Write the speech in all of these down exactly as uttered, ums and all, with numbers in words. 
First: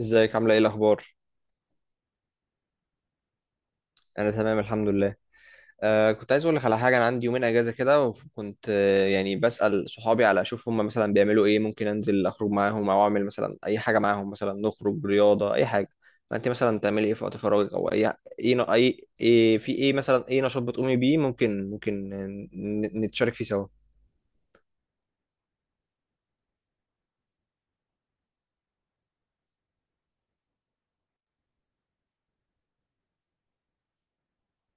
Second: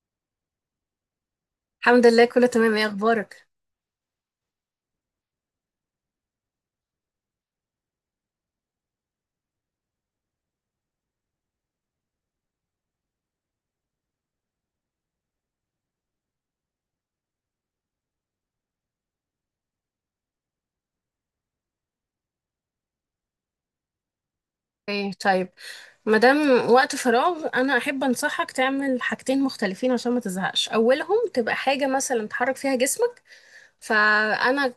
ازيك؟ عامله ايه؟ الاخبار؟ الحمد لله كله تمام، ايه اخبارك؟ انا تمام الحمد لله. آه كنت عايز اقول لك على حاجه. انا عندي يومين اجازه كده، وكنت آه يعني بسال صحابي على اشوف هم مثلا بيعملوا ايه، ممكن انزل اخرج معاهم او اعمل مثلا اي حاجه معاهم، مثلا نخرج رياضه اي حاجه. ما انت مثلا تعملي ايه في وقت فراغك او اي؟ ايه ن- اي إيه في، ايه مثلا، ايه نشاط بتقومي بيه؟ ممكن ممكن ن- نتشارك فيه سوا. ايه طيب، مادام وقت فراغ انا احب انصحك تعمل حاجتين مختلفين عشان ما تزهقش، اولهم تبقى حاجه مثلا تحرك فيها جسمك. فانا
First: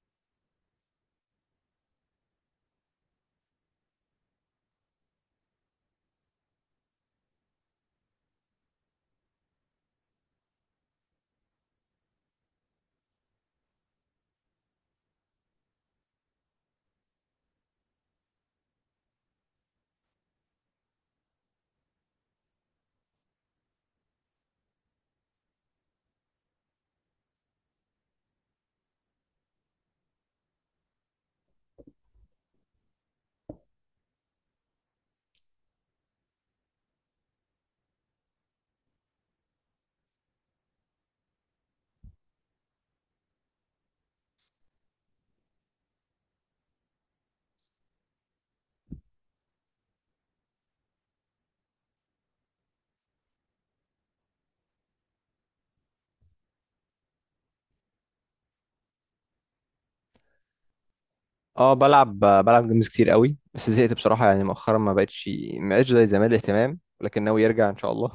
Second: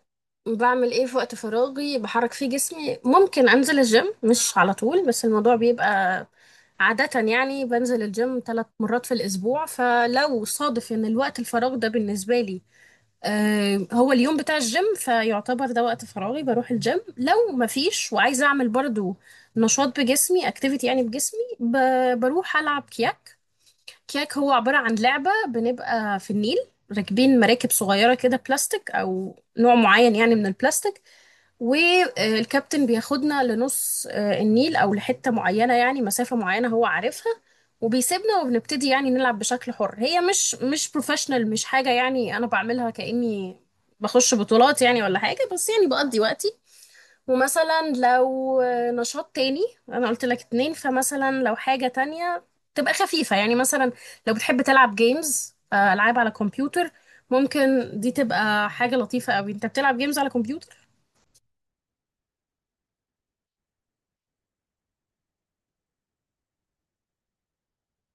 بعمل ايه في وقت فراغي؟ بحرك فيه جسمي. ممكن انزل الجيم، مش على طول بس الموضوع بيبقى عادة، يعني بنزل الجيم ثلاث مرات في الأسبوع. فلو صادف إن الوقت الفراغ ده بالنسبة لي آه، هو اليوم بتاع الجيم، فيعتبر ده وقت فراغي بروح الجيم. لو مفيش وعايزة أعمل برضو نشاط بجسمي، اكتيفيتي يعني بجسمي، ب- بروح ألعب كياك. كياك هو عبارة عن لعبة بنبقى في النيل راكبين مراكب صغيرة كده، بلاستيك أو نوع معين يعني من البلاستيك. والكابتن بياخدنا لنص آه، النيل، او لحته معينه يعني مسافه معينه هو عارفها. وبيسيبنا وبنبتدي يعني نلعب بشكل حر، هي مش مش بروفيشنال، مش حاجه يعني انا بعملها كاني بخش بطولات يعني ولا حاجه، بس يعني بقضي وقتي. ومثلا لو آه، نشاط تاني، انا قلت لك اتنين، فمثلا لو حاجه تانية تبقى خفيفه، يعني مثلا لو بتحب تلعب جيمز، العاب على كمبيوتر، ممكن دي تبقى حاجه لطيفه قوي انت بتلعب جيمز على كمبيوتر. اه، بلعب بلعب جيمز كتير قوي، بس زهقت بصراحة. يعني مؤخرا ما بقتش ما بقتش زي زمان الاهتمام، ولكن ناوي يرجع ان شاء الله.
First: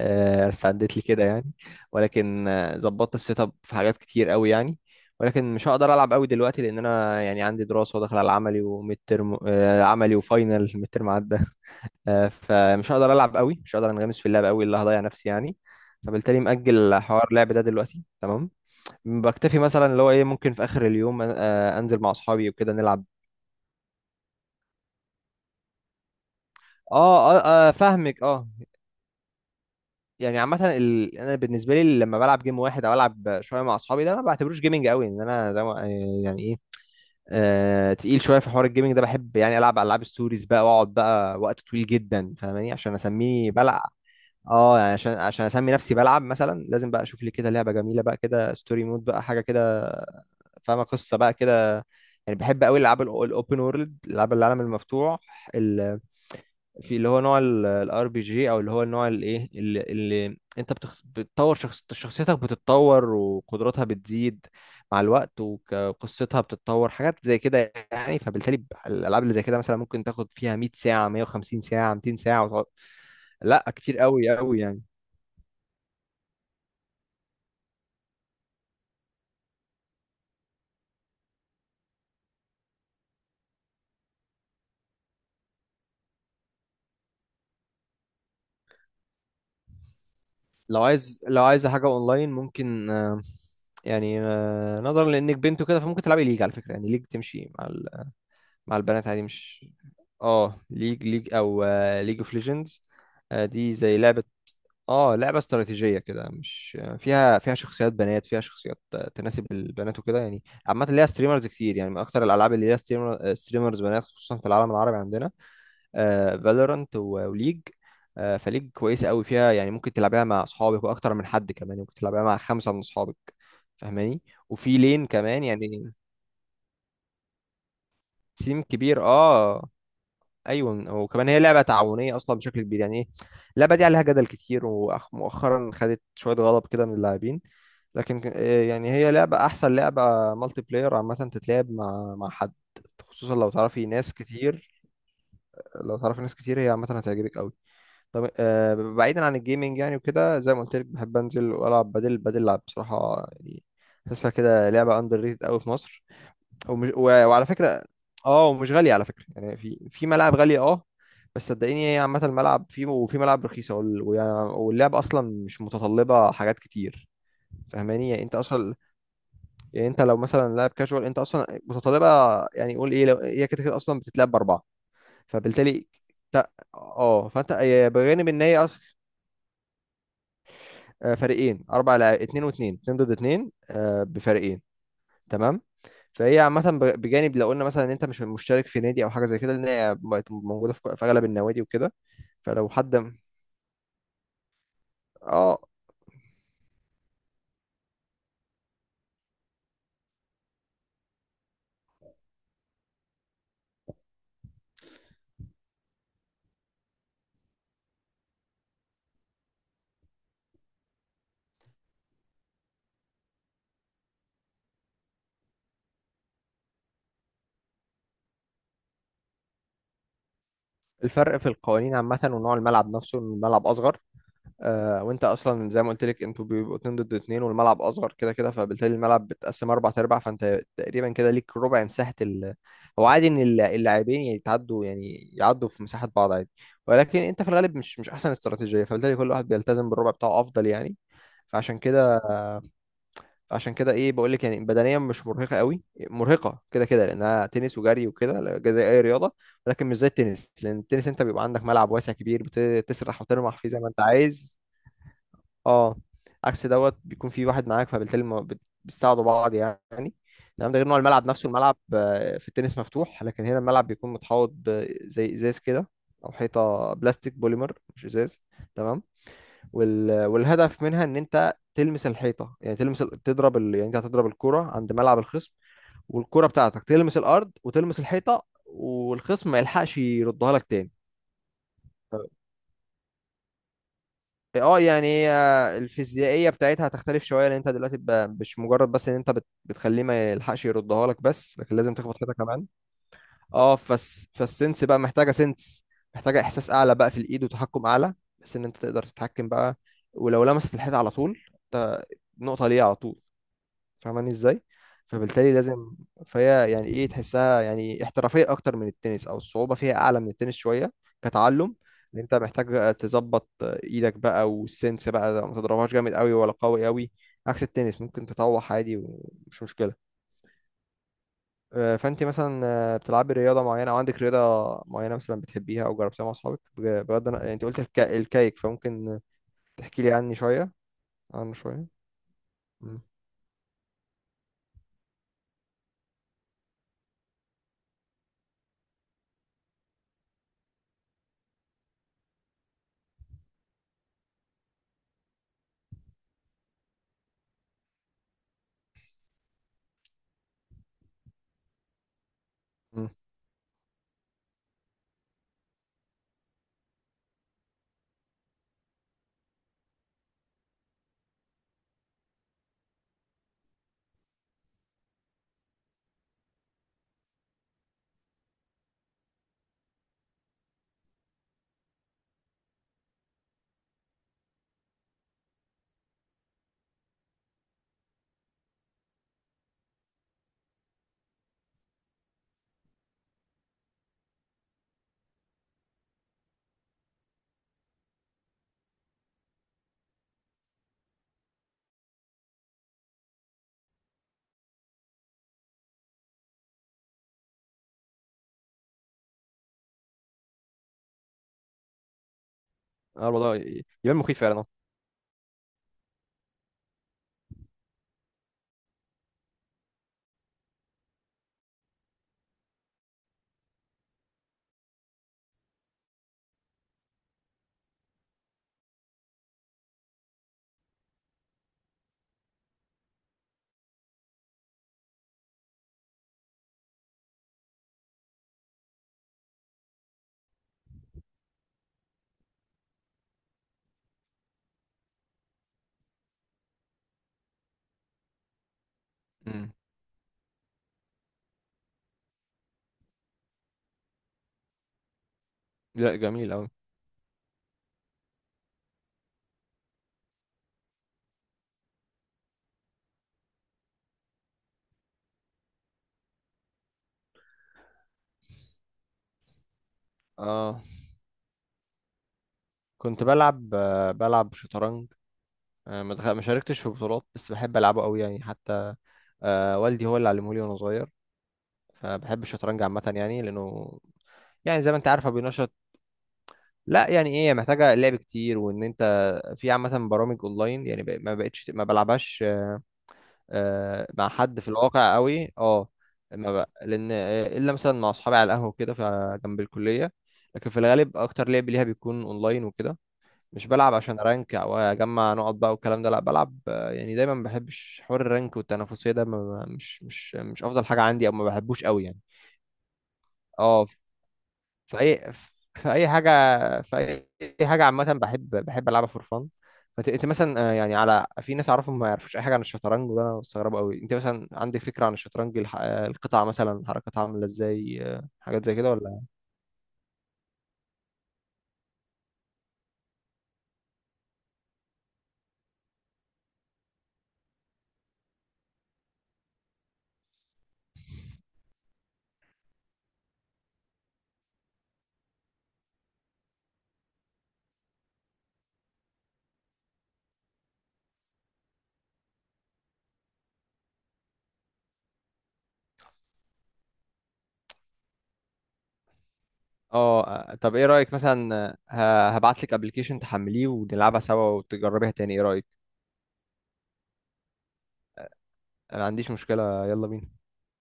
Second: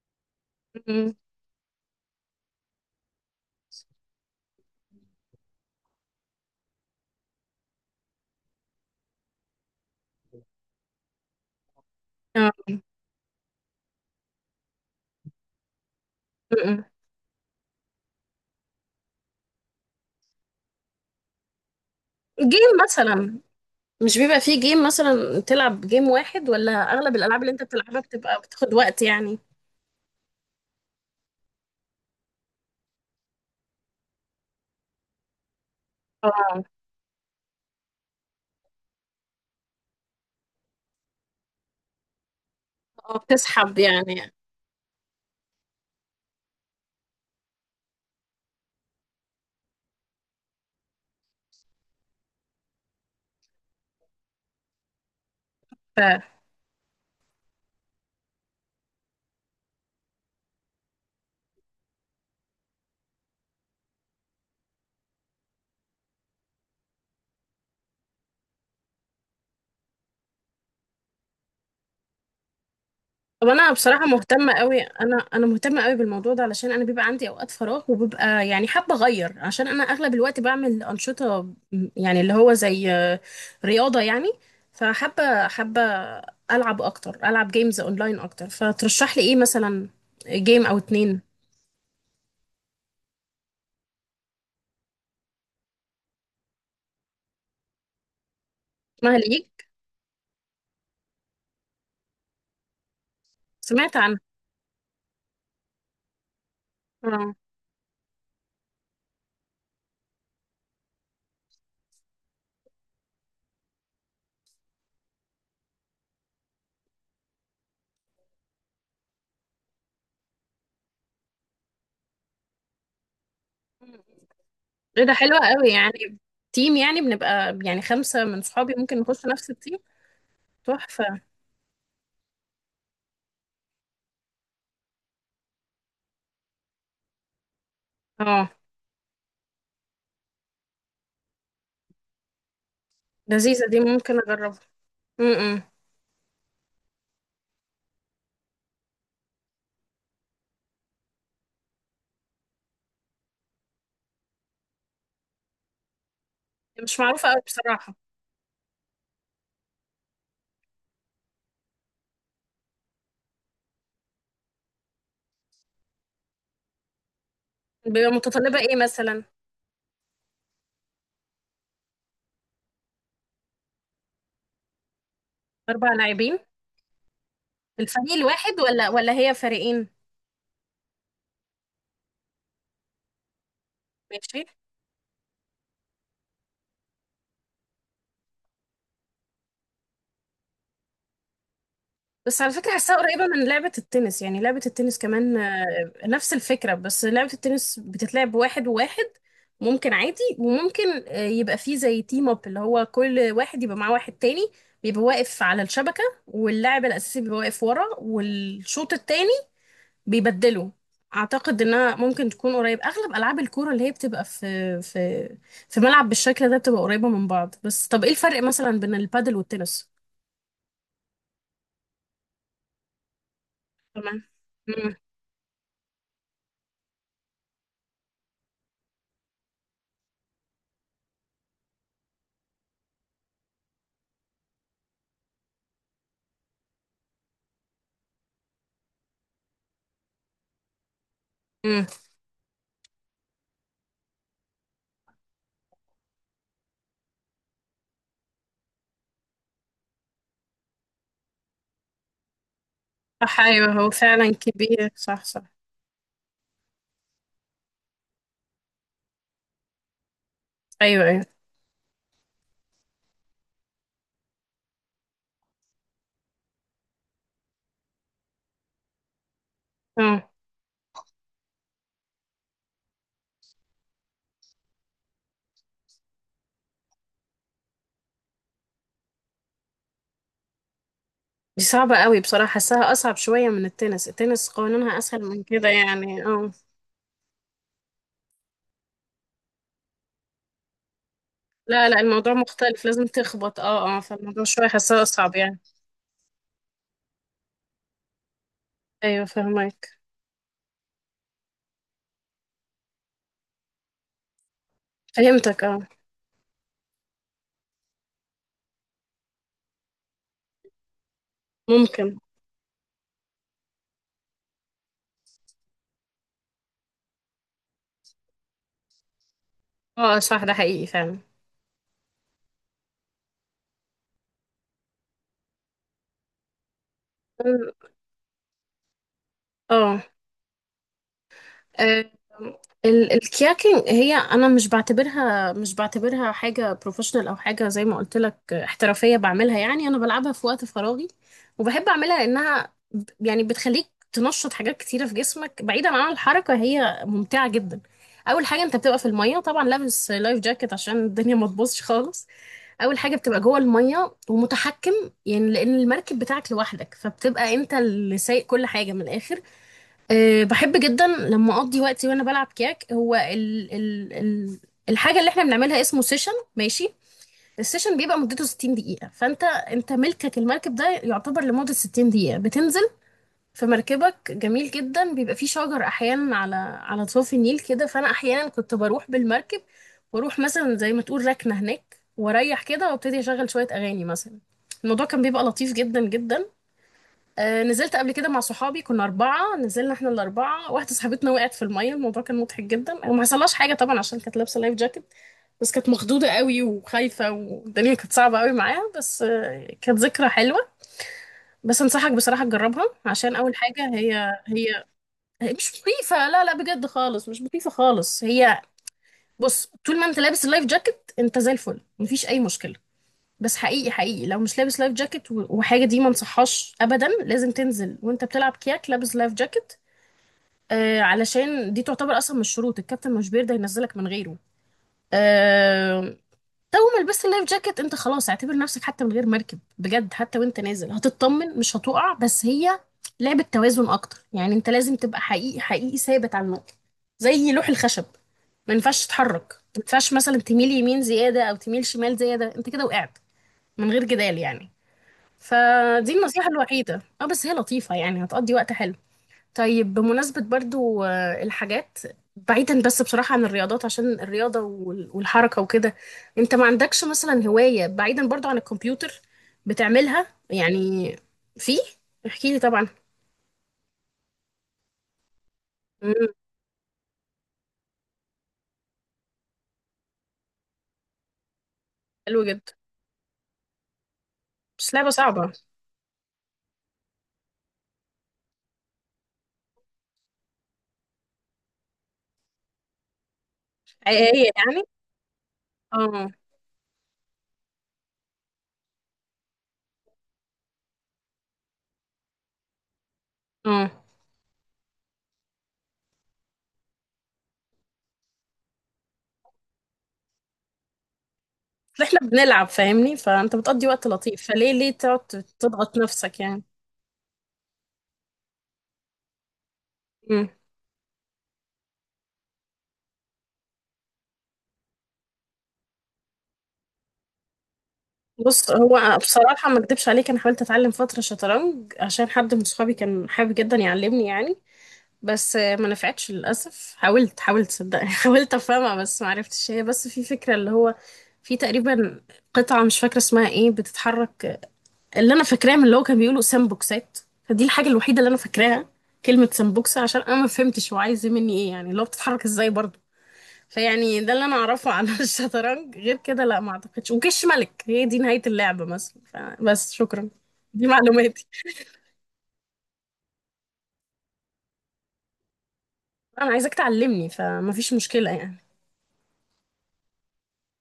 آه، ساعدت لي كده يعني. ولكن آه، ظبطت السيت اب في حاجات كتير قوي يعني. ولكن مش هقدر العب قوي دلوقتي لان انا يعني عندي دراسه وداخل على عملي وميد ترم آه، عملي وفاينل ميد ترم عدى. آه، مم. فمش هقدر العب قوي، مش هقدر انغمس في اللعب قوي اللي هضيع نفسي يعني. فبالتالي م-م. مأجل حوار اللعب ده دلوقتي، تمام. بكتفي مثلا اللي هو ايه، ممكن في اخر اليوم آه، انزل مع اصحابي وكده جيم نلعب. مثلا، مش بيبقى فيه جيم مثلا تلعب جيم واحد، ولا اغلب اه اه، الالعاب اللي انت آه، بتلعبها فاهمك بتبقى اه. بتاخد وقت يعني؟ يعني عامة، ال... أنا بالنسبة لي لما بلعب جيم واحد أو ألعب شوية مع أصحابي، ده ما بعتبروش جيمنج قوي إن أنا زي ما آه، يعني إيه، اه آه... تقيل شوية في حوار الجيمنج ده. بحب يعني ألعب ألعاب ستوريز بقى وأقعد بقى وقت طويل جدا، فاهماني، عشان اه أسميه بتسحب بلعب. يعني. اه يعني عشان عشان اسمي نفسي بلعب مثلا لازم بقى اشوف لي كده لعبه جميله بقى كده، ستوري مود بقى، حاجه كده فاهمه، قصه بقى كده يعني. بحب قوي الالعاب الاوبن وورلد، الالعاب العالم المفتوح، ف... في اللي هو نوع الار بي جي، او اللي هو النوع الايه اللي, اللي انت بتخ... بتطور شخص... شخصيتك بتتطور، وقدراتها بتزيد مع الوقت، وك- وقصتها بتتطور، حاجات زي كده يعني. فبالتالي الالعاب اللي زي كده مثلا ممكن تاخد فيها مية ساعة، مية وخمسين ساعة، ميتين ساعة، وتقعد. طب لا انا كتير بصراحه قوي مهتمه قوي قوي، يعني. انا انا مهتمه قوي بالموضوع ده علشان انا بيبقى عندي اوقات فراغ وببقى يعني حابه اغير، عشان انا اغلب الوقت بعمل انشطه، م- يعني اللي هو زي آه، رياضه يعني. فحابه حابه العب اكتر، العب جيمز اونلاين اكتر، فترشح لي ايه مثلا؟ جيم او لو اتنين؟ عايز لو عايز حاجة اونلاين ممكن، آه، يعني آه، نظرا لانك بنت وكده فممكن تلعبي ليج على فكرة. يعني ليج تمشي مع ال... مع البنات اسمها عادي، ليج؟ مش... اه، ليج ليج او ليج اوف ليجندز. دي سمعت زي عنها. لعبة، اه، لعبة استراتيجية كده، مش آه، اه فيها فيها شخصيات بنات، فيها شخصيات آه، تناسب البنات وكده يعني. عامة ليها ستريمرز كتير، يعني من اكتر الالعاب اللي ليها ستريمر ستريمرز بنات خصوصا في العالم العربي عندنا، فالورانت وليج. آه، فليج كويسة قوي فيها يعني، ممكن تلعبها مع اصحابك، واكتر من حد كمان، ممكن تلعبها مع خمسة من اصحابك فاهماني، وفي ايه لين ده حلوة كمان قوي يعني. يعني، تيم يعني بنبقى يعني خمسة من تيم صحابي ممكن كبير نخش نفس اه. التيم. ايوه، تحفة. وكمان هي لعبه تعاونيه اصلا بشكل كبير يعني، ايه. اللعبه دي عليها جدل كتير، ومؤخرا خدت شويه غضب كده من اللاعبين. لكن ك- اه إيه يعني، هي لعبه احسن لعبه مالتي بلاير عامه، تتلعب مع مع حد، خصوصا لو لذيذة، دي تعرفي ناس ممكن اجربها. كتير. امم لو تعرفي ناس كتير هي عامه هتعجبك قوي. طب آه، بعيدا عن الجيمنج يعني وكده، زي ما قلت لك بحب انزل والعب بدل، بدل لعب بصراحه يعني. بحسها كده لعبه اندر ريتد قوي في مصر، ومش مش و- معروفة قوي وعلى فكرة بصراحة. اه، ومش غالية على فكرة يعني. في في ملاعب غالية اه، بس صدقيني هي عامة الملعب فيه، وفي ملاعب رخيصة وال- ويع- واللعب أصلا مش متطلبة حاجات كتير فاهماني، بيبقى يعني أنت متطلبة أصلا، ايه مثلا؟ يعني أنت لو مثلا لاعب كاجوال أنت أصلا متطلبة. يعني قول إيه، لو هي كده كده أصلا بتتلعب بأربعة، فبالتالي اربع لاعبين، أنت، اه فأنت هي الفريق بجانب إن هي الواحد أصلا، ولا ولا هي فريقين؟ آه، فريقين، أربع لاعب، اتنين واتنين، اتنين ضد اتنين آه، ماشي. بفريقين. تمام. فهي عامة ب- بجانب لو قلنا مثلا ان انت مش مشترك في نادي او حاجة زي كده، لان هي بقت موجودة في في اغلب النوادي وكده. بس على فلو فكرة حد حاساها م- قريبة من لعبة التنس، يعني لعبة التنس كمان اه. آه، نفس الفكرة، بس لعبة التنس بتتلعب واحد وواحد، ممكن عادي، وممكن آه، يبقى فيه زي تيم اب، اللي هو كل واحد يبقى معاه واحد تاني، بيبقى واقف على الشبكة، واللاعب الأساسي بيبقى واقف ورا، والشوط التاني بيبدله. أعتقد إنها ممكن تكون قريب، أغلب ألعاب الكورة اللي هي بتبقى في في في ملعب بالشكل ده بتبقى قريبة من بعض. بس طب إيه الفرق مثلا بين البادل والتنس؟ الفرق في القوانين عامة، ونوع الملعب نفسه، إن الملعب اصغر. تمام. آه وانت اصلا زي ما قلت لك انتوا بيبقوا اتنين ضد اتنين، والملعب اصغر كده كده، فبالتالي الملعب بتقسم اربع ارباع. فانت تقريبا كده ليك ربع مساحة ال... هو عادي ان الل- اللاعبين يتعدوا يعني يعدوا في مساحة بعض عادي، ولكن انت في الغالب مش مش احسن استراتيجية. فبالتالي كل واحد بيلتزم بالربع بتاعه افضل يعني. فعشان مم. كده، عشان كده ايه بقول لك يعني، بدنيا مش مرهقه قوي. مرهقه كده كده لانها تنس وجري وكده، لا- زي اي رياضه، ولكن مش زي التنس، لان التنس انت بيبقى عندك ملعب واسع كبير بتسرح صح، وترمح فيه ايوه زي ما هو انت فعلا عايز. كبير، صح صح. اه، عكس دوت بيكون في واحد معاك، فبالتالي ما بت- بتساعدوا بعض يعني. تمام. ده غير نوع ايوه ايوه الملعب نفسه. الملعب آه، في التنس مفتوح، لكن هنا الملعب بيكون متحوط بزي ازاز كده، او حيطه بلاستيك بوليمر، مش ازاز. تمام. وال... اه. والهدف منها ان انت تلمس الحيطه، يعني تلمس ال- تضرب ال... يعني انت هتضرب الكوره عند ملعب الخصم، والكوره بتاعتك تلمس الارض وتلمس الحيطه، والخصم ما يلحقش يردها لك تاني. دي صعبة قوي بصراحة، حاساها أصعب شوية من التنس، التنس اه، قانونها يعني أسهل هي من كده يعني، الفيزيائيه اه. بتاعتها هتختلف شويه، لان انت دلوقتي ب- مش مجرد بس ان انت بت... بتخليه ما يلحقش يردها لك بس، لكن لا لازم لا تخبط الموضوع حيطه كمان. مختلف، لازم تخبط، اه اه اه، فس... فالموضوع شوية فالسنس بقى حاساها محتاجه أصعب يعني. سنس، محتاجه احساس اعلى بقى في الايد وتحكم اعلى، بس ان انت تقدر أيوه تتحكم بقى. فهمك. ولو لمست الحيطه على طول، انت نقطه ليه على طول، فاهماني ازاي؟ فبالتالي فهمتك اه. لازم. فهي يعني ايه تحسها يعني احترافيه اكتر من التنس، او الصعوبه فيها اعلى من التنس شويه كتعلم، ممكن. ان انت محتاج تظبط ايدك بقى والسنس بقى، ما تضربهاش جامد قوي ولا قوي قوي، عكس التنس ممكن تطوح عادي ومش مشكله. اه صح، ده حقيقي فعلا، آه، فانت مثلا آه، بتلعبي رياضه معينه او عندك رياضه معينه مثلا بتحبيها او جربتيها مع اصحابك؟ بج- بجد انا، انت قلت الك- الكايك، فممكن تحكي اه. لي عني شويه عنه شويه. آه، امم ال- الكياكينج هي، انا مش بعتبرها مش بعتبرها حاجه بروفيشنال او حاجه، زي ما قلت لك آه، احترافيه بعملها، يعني انا بلعبها في وقت فراغي. وبحب اعملها لانها ب- يعني بتخليك تنشط حاجات كتيره في جسمك بعيدا عن الحركه، هي ممتعه جدا. اول حاجه انت بتبقى في الميه طبعا لابس لايف جاكيت عشان الدنيا ما تبوظش خالص، اول امم. حاجه بتبقى جوه الميه ومتحكم، يعني لان المركب بتاعك لوحدك فبتبقى انت اللي سايق كل حاجه من الاخر. أه بحب جدا لما اقضي وقتي وانا بلعب كياك، هو ال ال ال الحاجه اللي احنا بنعملها اسمه سيشن ماشي. السيشن بيبقى مدته ستين دقيقه، فانت انت ملكك المركب ده يعتبر لمده ستين دقيقه، بتنزل في مركبك جميل جدا، بيبقى فيه شجر احيانا على على ضفاف النيل كده، فانا احيانا كنت بروح بالمركب واروح مثلا زي ما تقول ركنه هناك، واريح كده وابتدي اشغل شويه اغاني مثلا، الموضوع كان بيبقى لطيف جدا جدا. آه، نزلت قبل كده مع صحابي كنا أربعة، نزلنا احنا الأربعة، واحدة صاحبتنا وقعت في المية، الموضوع كان مضحك جدا، وما حصلهاش حاجة طبعا عشان كانت لابسة لايف جاكيت، بس كانت مخضوضة قوي وخايفة والدنيا كانت صعبة قوي معاها، بس آه، كانت ذكرى حلوة. بس أنصحك بصراحة تجربها، اه عشان الموضوع أول ي- حاجة، هي يبان مخيف فعلا اه. هي هي مش مخيفة، لا لا بجد خالص مش مخيفة خالص. هي بص، طول ما أنت لابس اللايف جاكيت أنت زي الفل، مفيش أي مشكلة. بس حقيقي حقيقي لو مش لابس لايف جاكيت و- وحاجه، دي ما انصحهاش ابدا، لازم تنزل وانت بتلعب كياك لابس لايف جاكيت. آه علشان دي تعتبر اصلا من الشروط، الكابتن مش بيرضى ينزلك من غيره. آه. تو ما لبست اللايف جاكيت انت خلاص اعتبر نفسك حتى من غير مركب بجد، حتى وانت نازل هتطمن مش هتقع، بس هي لعبه توازن اكتر، يعني انت لازم تبقى حقيقي حقيقي ثابت على النقطه، زي لوح الخشب، ما ينفعش تتحرك، امم. ما ينفعش مثلا تميل يمين زياده او تميل شمال زياده، انت كده وقعت من غير جدال يعني. فدي لا النصيحة جميل قوي. الوحيدة، اه، بس هي لطيفة يعني هتقضي وقت حلو. طيب بمناسبة برضو آه، الحاجات، بعيدا بس بصراحة عن الرياضات، عشان الرياضة وال- والحركة وكده، انت ما عندكش مثلا هواية بعيدا برضو عن الكمبيوتر بتعملها اه يعني؟ في، احكي لي طبعا. كنت بلعب آه، بلعب شطرنج. آه، ما مم، دخ- ما شاركتش في بطولات بس بحب العبه قوي يعني، حتى آه، والدي هو اللي علمه لي وانا صغير. فبحب حلو جدا. الشطرنج عامه يعني، لانه يعني زي بس ما انت لعبة عارفه صعبة. بينشط. لا يعني ايه، محتاجه لعب كتير، وان انت في عامه برامج اونلاين يعني. بق- ما بقتش ما بلعبهاش آه، مع حقيقية حد في يعني؟ الواقع قوي اه. اه ما بق... لان آه، الا مثلا مع اصحابي على القهوه كده ف- جنب الكليه، لكن في الغالب اكتر لعب ليها بيكون اونلاين وكده. مش اه. بلعب عشان ارانك او اجمع نقط بقى والكلام ده، لا بلعب آه، يعني. دايما ما بحبش حوار الرانك والتنافسيه ده، ما ما- مش مش مش افضل حاجه عندي او ما بحبوش بس قوي يعني. احنا بنلعب، فاهمني، فانت بتقضي اه وقت لطيف، فليه ليه في تقعد اي، في تضغط اي حاجه، نفسك؟ في اي، أي حاجه عامه بحب، بحب العبها فور فان. فت- انت يعني مثلا آه، يعني على، في ناس اعرفهم ما يعرفوش اي حاجه عن الشطرنج، وده انا مستغربه قوي. انت مثلا عندك فكره عن الشطرنج الح- آه، القطع مثلا حركتها عامله ازاي؟ آه، حاجات بص زي كده هو ولا؟ بصراحة ما اكدبش عليك، انا حاولت اتعلم فترة شطرنج عشان حد من صحابي كان حابب جدا يعلمني يعني، بس آه، ما نفعتش للأسف، حاولت حاولت صدقني حاولت افهمها بس ما عرفتش، هي بس في فكرة اللي هو، في تقريبا قطعة مش فاكرة اسمها ايه بتتحرك آه، اللي انا فاكراه من اللي هو كان بيقولوا سامبوكسات، فدي الحاجة الوحيدة اللي انا فاكراها، كلمة سامبوكسة عشان انا ما فهمتش هو عايز مني ايه، يعني اللي هو بتتحرك ازاي برضه. فيعني ده اللي انا اعرفه عن الشطرنج، غير كده لا ما اعتقدش، وكش ملك هي دي نهاية اللعبة مثلا، فبس اه شكرا، آه، طب ايه دي رايك معلوماتي. مثلا آه، ه- هبعت لك ابلكيشن تحمليه ونلعبها سوا وتجربيها تاني، ايه رايك؟ انا عايزاك تعلمني فمفيش مشكلة يعني. انا ما عنديش مشكلة، يلا بينا.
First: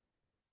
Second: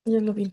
يلا بينا.